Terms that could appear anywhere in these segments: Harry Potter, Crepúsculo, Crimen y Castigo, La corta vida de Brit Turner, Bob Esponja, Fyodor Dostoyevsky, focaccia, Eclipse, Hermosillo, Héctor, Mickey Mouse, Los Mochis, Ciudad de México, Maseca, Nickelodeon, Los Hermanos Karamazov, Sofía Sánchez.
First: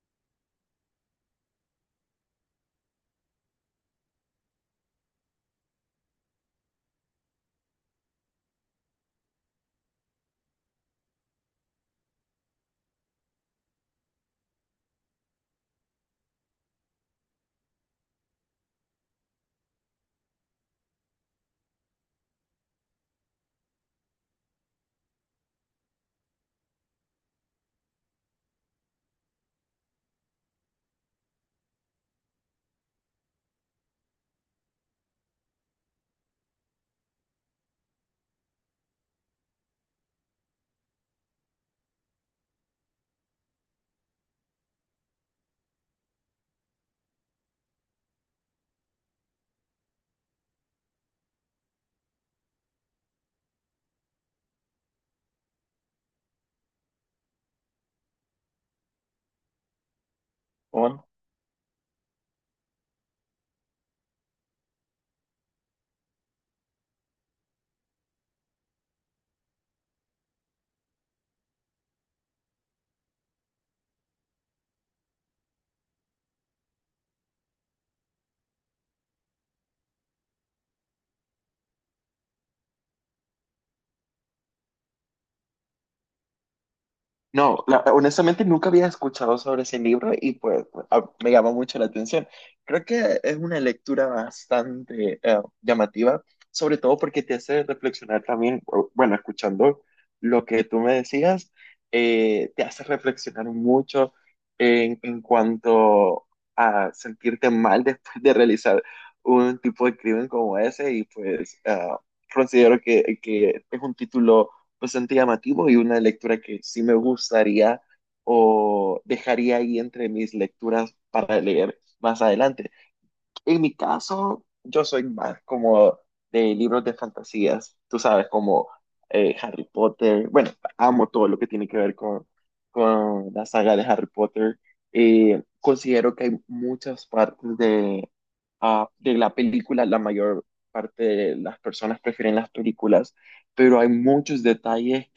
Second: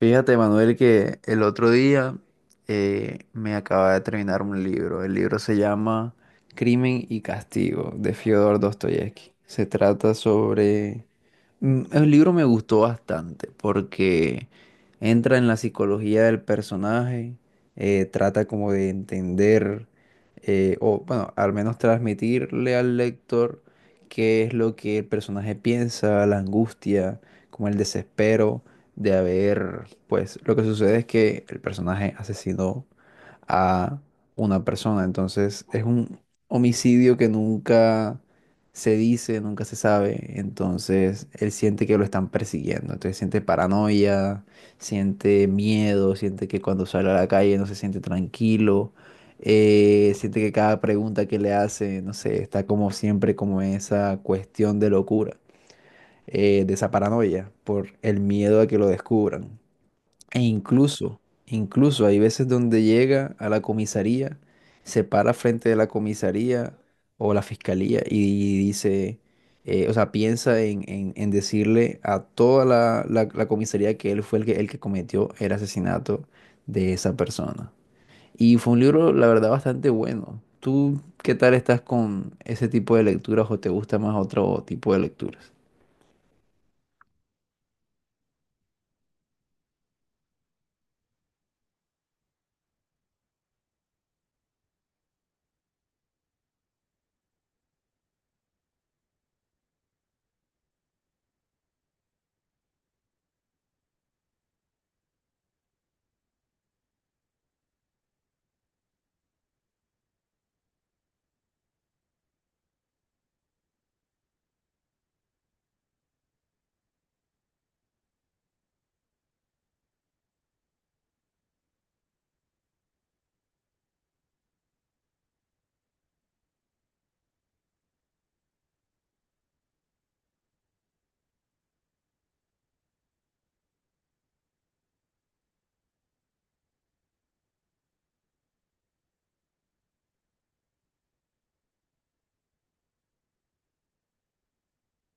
Fíjate, Manuel, que el otro día me acaba de terminar un libro. El libro se llama Crimen y Castigo de Fyodor Dostoyevsky. Se trata sobre. El libro me gustó bastante porque entra en la psicología del personaje, trata como de entender, o bueno, al menos transmitirle al lector qué es lo que el personaje piensa, la angustia, como el desespero de haber, pues lo que sucede es que el personaje asesinó a una persona. Entonces es un homicidio que nunca se dice, nunca se sabe. Entonces él siente que lo están persiguiendo, entonces siente paranoia, siente miedo, siente que cuando sale a la calle no se siente tranquilo. Siente que cada pregunta que le hace, no sé, está como siempre como esa cuestión de locura, de esa paranoia por el miedo a que lo descubran. E Un- incluso, incluso hay veces donde llega a la comisaría, se para frente de la comisaría o la fiscalía y dice, o sea, piensa en, en decirle a toda la comisaría que él fue el que cometió el asesinato de esa persona. Y fue un libro, la verdad, bastante bueno. ¿Tú qué tal estás con ese tipo de lecturas o te gusta más otro tipo de lecturas? No, honestamente nunca había escuchado sobre ese libro y pues me llamó mucho la atención. Creo que es una lectura bastante llamativa, sobre todo porque te hace reflexionar también, bueno, escuchando lo que tú me decías, te hace reflexionar mucho en cuanto a sentirte mal después de realizar un tipo de crimen como ese y pues considero que es un título bastante llamativo y una lectura que sí me gustaría o dejaría ahí entre mis lecturas para leer más adelante. En mi caso, yo soy más como de libros de fantasías, tú sabes, como Harry Potter. Bueno, amo todo lo que tiene que ver con la saga de Harry Potter. Considero que hay muchas partes de, de la película, la mayor parte de las personas prefieren las películas, pero hay muchos detalles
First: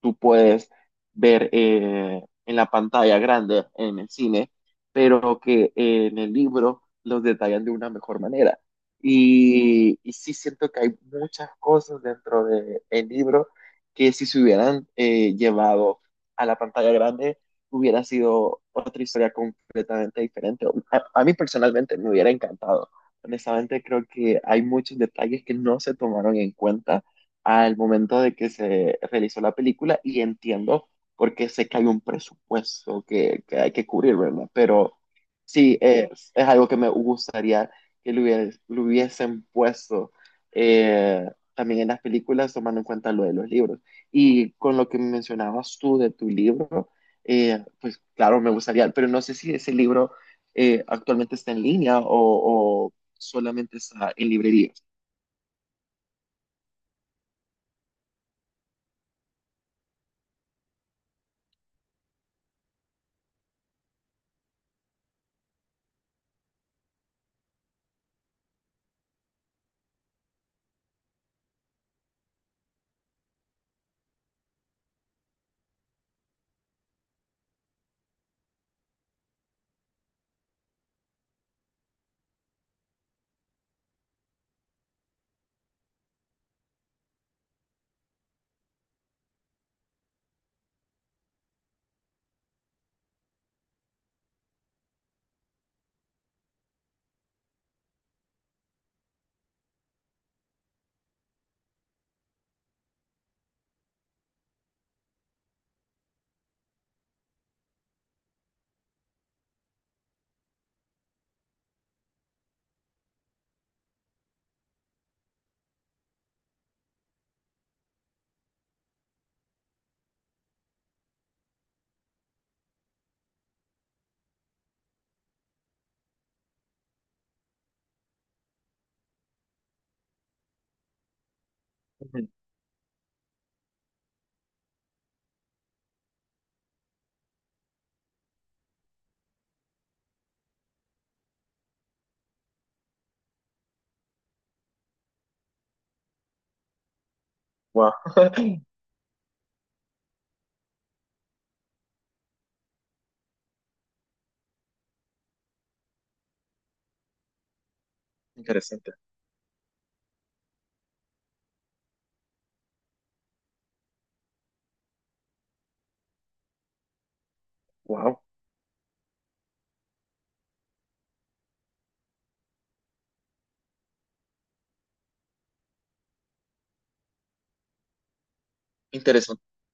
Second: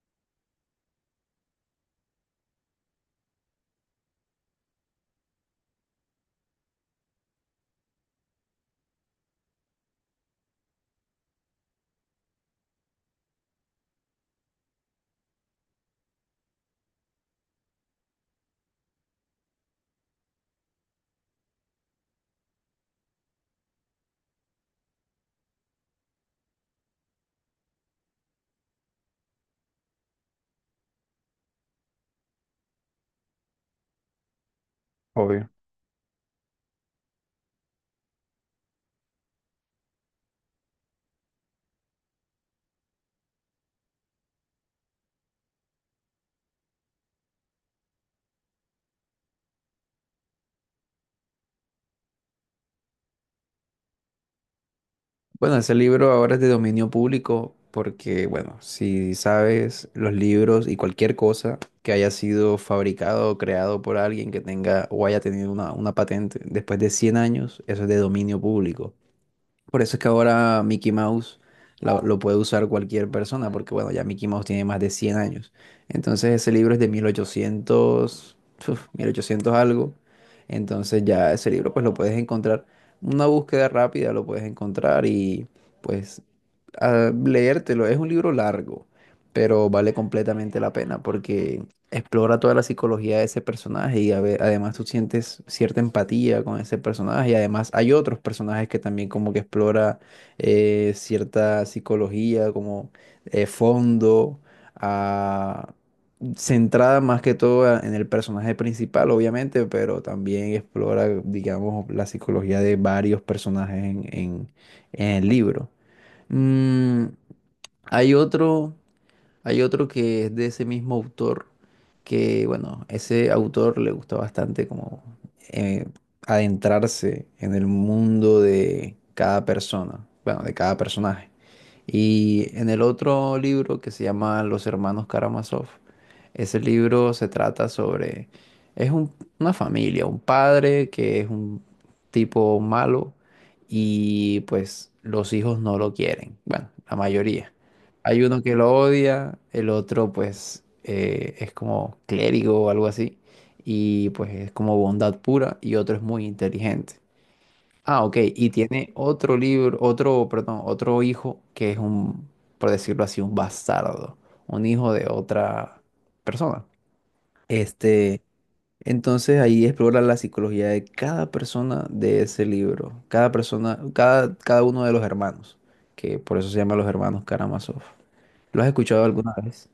tú puedes ver en la pantalla grande, en el cine, pero que en el libro los detallan de una mejor manera. Y sí siento que hay muchas cosas dentro del libro que si se hubieran llevado a la pantalla grande, hubiera sido otra historia completamente diferente. A mí personalmente me hubiera encantado. Honestamente, creo que hay muchos detalles que no se tomaron en cuenta al momento de que se realizó la película y entiendo porque sé que hay un presupuesto que hay que cubrir, ¿verdad? Pero Obvio. sí, es algo que me gustaría que lo, lo hubiesen puesto eh, también en las películas, tomando en cuenta lo de los libros. Y con lo que mencionabas tú de tu libro, pues claro, me gustaría, pero no sé si ese libro actualmente está en línea o solamente está en librerías. Bueno, ese libro ahora es de dominio público porque, bueno, si sabes, los libros y cualquier cosa que haya sido fabricado o creado por alguien que tenga o haya tenido una patente después de 100 años, eso es de dominio público. Por eso es que ahora Mickey Mouse lo puede usar cualquier persona, porque bueno, ya Mickey Mouse tiene más de 100 años. Entonces ese libro es de 1800, uf, 1800 algo. Entonces ya ese libro pues lo puedes encontrar, una búsqueda rápida lo puedes encontrar y pues a leértelo. Es un libro largo, pero vale completamente la pena porque explora toda la psicología de ese personaje y además tú sientes cierta empatía con ese personaje, y además hay otros personajes que también como que explora, cierta psicología como, fondo, ah, centrada más que todo en el personaje principal, obviamente, pero también explora, digamos, la psicología de varios personajes en en el libro. Mm, hay otro, hay otro que es de ese mismo autor, que bueno, ese autor le gusta bastante como, eh, adentrarse en el mundo de cada persona, bueno, de cada personaje. Ujú. Y en el otro libro que se llama Los Hermanos Karamazov, ese libro se trata sobre, es un- una familia, un padre que es un tipo malo y pues los hijos no lo quieren, bueno, la mayoría. Wow, Hay uno que lo odia, el otro pues, es como clérigo o algo así, y pues es como bondad pura, y otro es muy inteligente. Ah, ok. Y tiene interesante. otro libro, otro, perdón, otro hijo que es un, por decirlo así, un bastardo, un hijo de otra persona. Wow, Este, entonces ahí explora la psicología de cada persona de ese libro, cada persona, cada uno de los hermanos, que por eso se llama Los Hermanos Karamazov. ¿Lo has escuchado alguna interesante. vez?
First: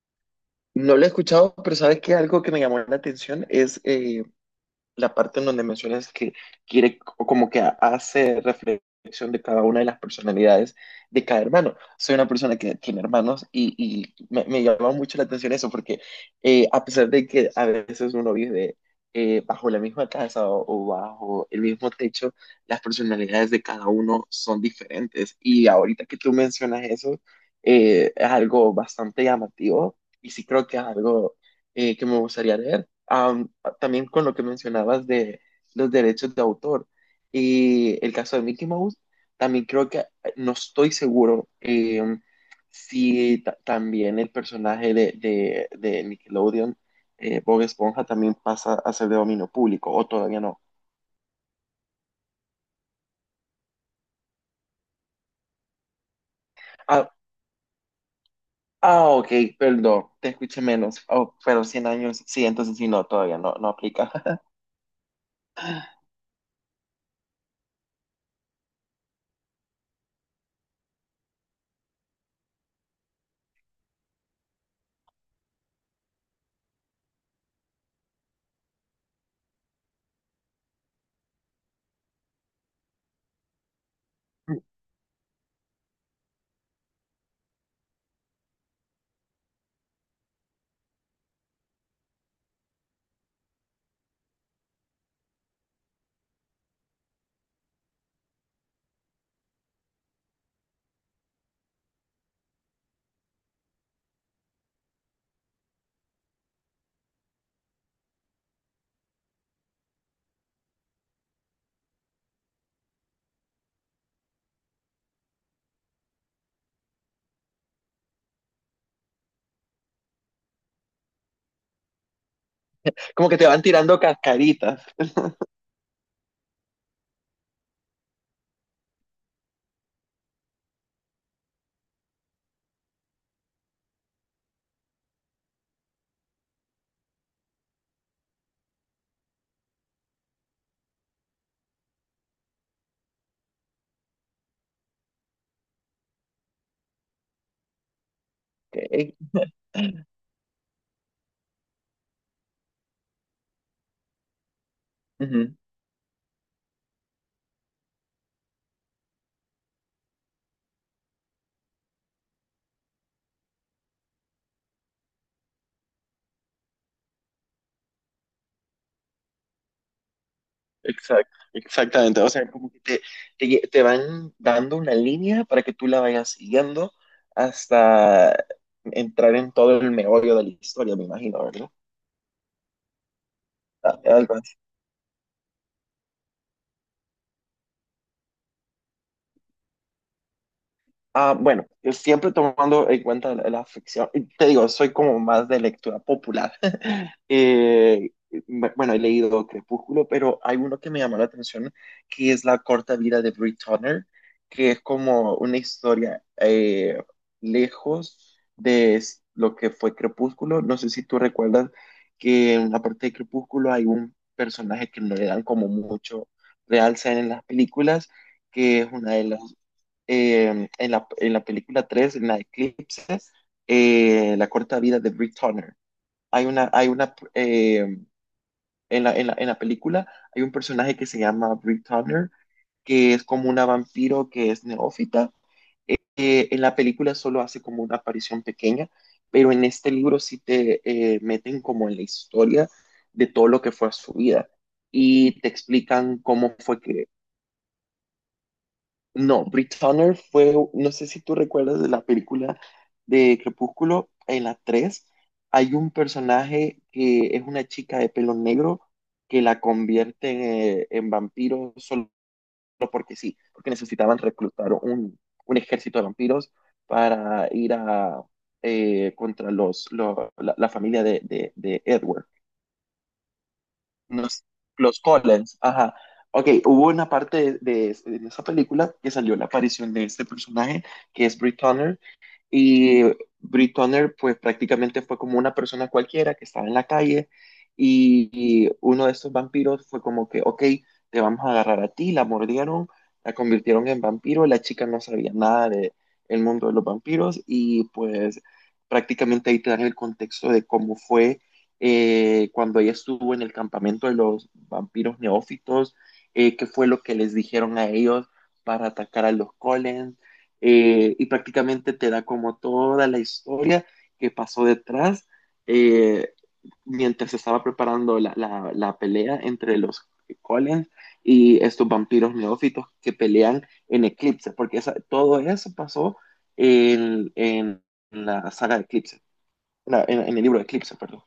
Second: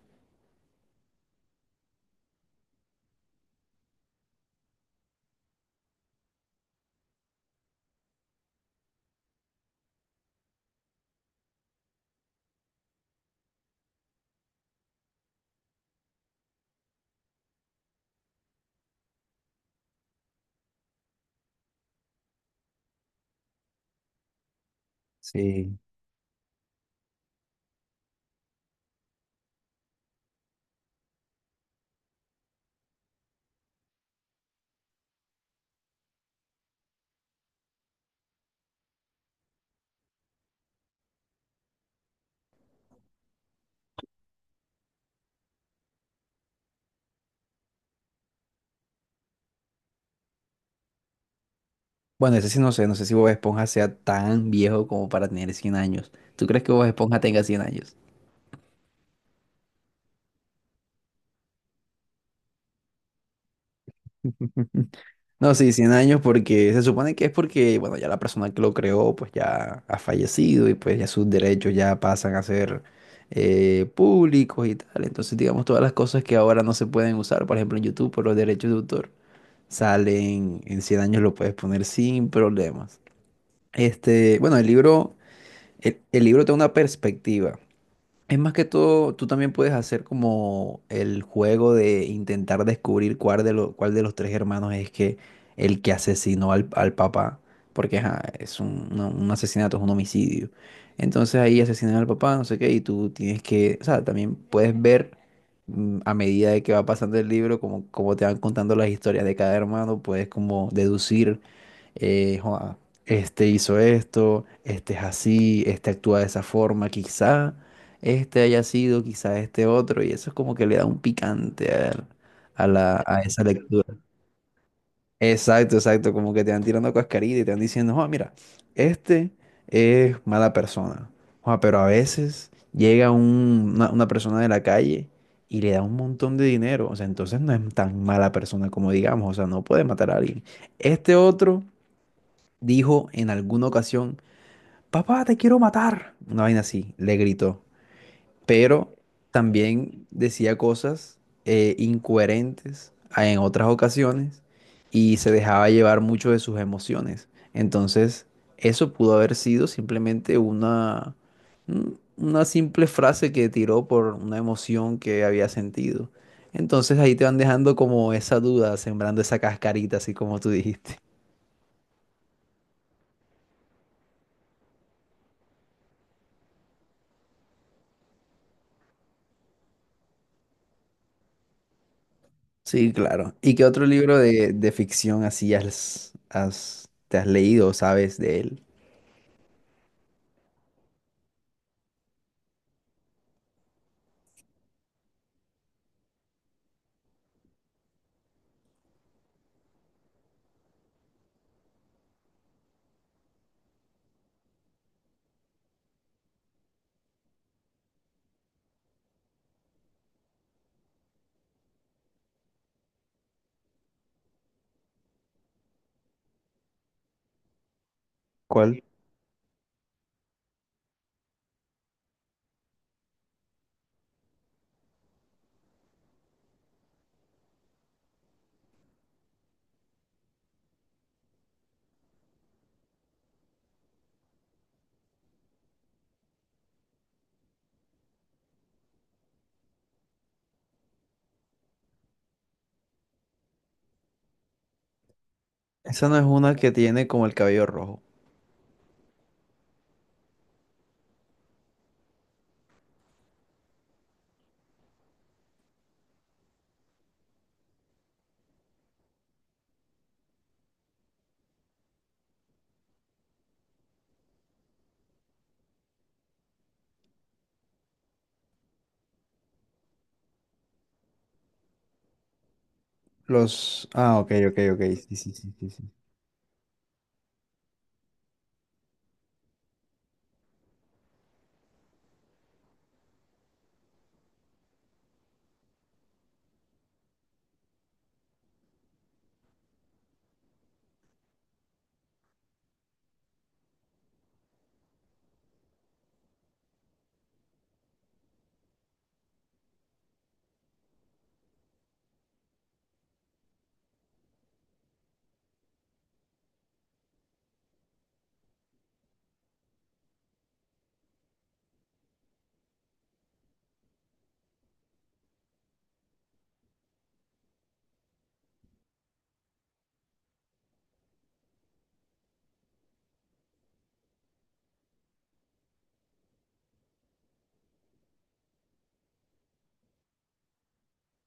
No lo he escuchado, pero sabes que algo que me llamó la atención es la parte en donde mencionas que quiere o como que hace reflexión de cada una de las personalidades de cada hermano. Soy una persona que tiene hermanos y me llama mucho la atención eso porque a pesar de que a veces uno vive bajo la misma casa o bajo el mismo techo, las personalidades de cada uno son diferentes. Y Sí. ahorita que tú mencionas eso, es algo bastante llamativo y sí creo que es algo que me gustaría leer. También con lo que mencionabas de los derechos de autor y el caso de Mickey Mouse, también creo que no estoy seguro si también el personaje de, de Nickelodeon, Bob Esponja, también pasa a ser de dominio público o todavía no. Bueno, ese sí no sé, si Bob Esponja sea tan viejo como para tener 100 años. ¿Tú crees que Bob Ah, Esponja tenga 100 años? ah, ok, perdón, te escuché menos, oh, pero 100 años, sí, entonces sí, no, todavía no, no aplica. No, sí, 100 años porque se supone que es porque, bueno, ya la persona que lo creó pues ya ha fallecido y pues ya sus derechos ya pasan a ser, públicos y tal. Entonces, digamos, todas las cosas que ahora no se pueden usar, por ejemplo, en YouTube por los derechos de autor, salen en 100 años lo puedes poner sin problemas. Este, bueno, el libro, el libro te da una perspectiva. Es más que todo, tú también puedes hacer como el juego de intentar descubrir cuál de los tres hermanos es que el que asesinó al papá, porque ajá, es un asesinato, es un homicidio. Entonces ahí asesinan al papá, no sé qué, y tú tienes que, o sea, también puedes ver, a medida de que va pasando el libro, como te van contando las historias de cada hermano, puedes como deducir, "Joa, este hizo esto, este es así, este actúa de esa forma, quizá este haya sido, quizá este otro", y eso es como que le da un picante a Como que esa te van lectura. tirando cascaritas. Exacto, exacto, como que te van tirando cascarita y te van diciendo, oh, mira, este es mala persona. Joa, pero a veces llega una persona de la calle y le da un montón de dinero, o sea, entonces no es tan mala persona como digamos, o sea, no puede matar a alguien. Este otro dijo en alguna ocasión, papá, te quiero matar. Una vaina así, le gritó. Pero Ok. también decía cosas, incoherentes en otras ocasiones y se Ujú. dejaba llevar mucho de sus emociones. Entonces, eso pudo haber sido simplemente una simple frase que tiró por una emoción que había sentido. Entonces ahí te van dejando como esa duda, sembrando esa cascarita, así como tú dijiste. Exacto, exactamente. O sea, como que te van dando una línea para que tú la vayas siguiendo hasta entrar en todo el meollo de la historia, me imagino, Sí, claro. ¿Y qué otro libro ¿verdad? de ficción así has, te has leído, sabes de él? Ah, bueno, yo siempre tomando en cuenta la ficción, y te digo, soy como más de lectura popular. Eh, bueno, he leído Crepúsculo, pero hay uno que me llamó la atención, que es La corta vida de Brit Turner, que es como una historia lejos de lo que fue Crepúsculo. No sé si tú recuerdas que en la parte de Crepúsculo hay un personaje que no le dan como mucho realce en las películas, ¿Cuál? que es una de las en la película 3 en la Eclipse, La corta vida de Brick Turner. Hay una, en la, en la, en la película hay un personaje que se llama Brick Turner, que es como una vampiro que es neófita. En la película solo hace como una aparición pequeña, pero en este libro sí te meten como en la historia de todo lo que fue su vida y te Esa explican no es cómo una que fue que tiene como el cabello rojo. no, Brit Turner fue, no sé si tú recuerdas de la película de Crepúsculo, en la 3 hay un personaje que es una chica de pelo negro que la convierte en, vampiro solo que sí, porque necesitaban reclutar un ejército de vampiros para ir a, contra los, la, la familia de Edward. Los. Ah, ok, Los, ok, ok. los Sí, sí, sí, Collins, sí, sí. ajá. Ok, hubo una parte de, de esa película que salió la aparición de este personaje, que es Brit Turner, y Brit Turner pues prácticamente fue como una persona cualquiera que estaba en la calle y, y uno de estos vampiros fue como que, ok, te vamos a agarrar a ti, la mordieron, la convirtieron en vampiro, la chica no sabía nada de el mundo de los vampiros y pues prácticamente ahí te dan el contexto de cómo fue cuando ella estuvo en el campamento de los vampiros neófitos, qué fue lo que les dijeron a ellos para atacar a los Collins, y prácticamente te da como toda la historia que pasó detrás eh, mientras se estaba preparando la, la, la pelea entre los Collins y estos vampiros neófitos que pelean en Eclipse, porque esa, todo eso pasó en la saga de Eclipse, en el libro de Eclipse, perdón.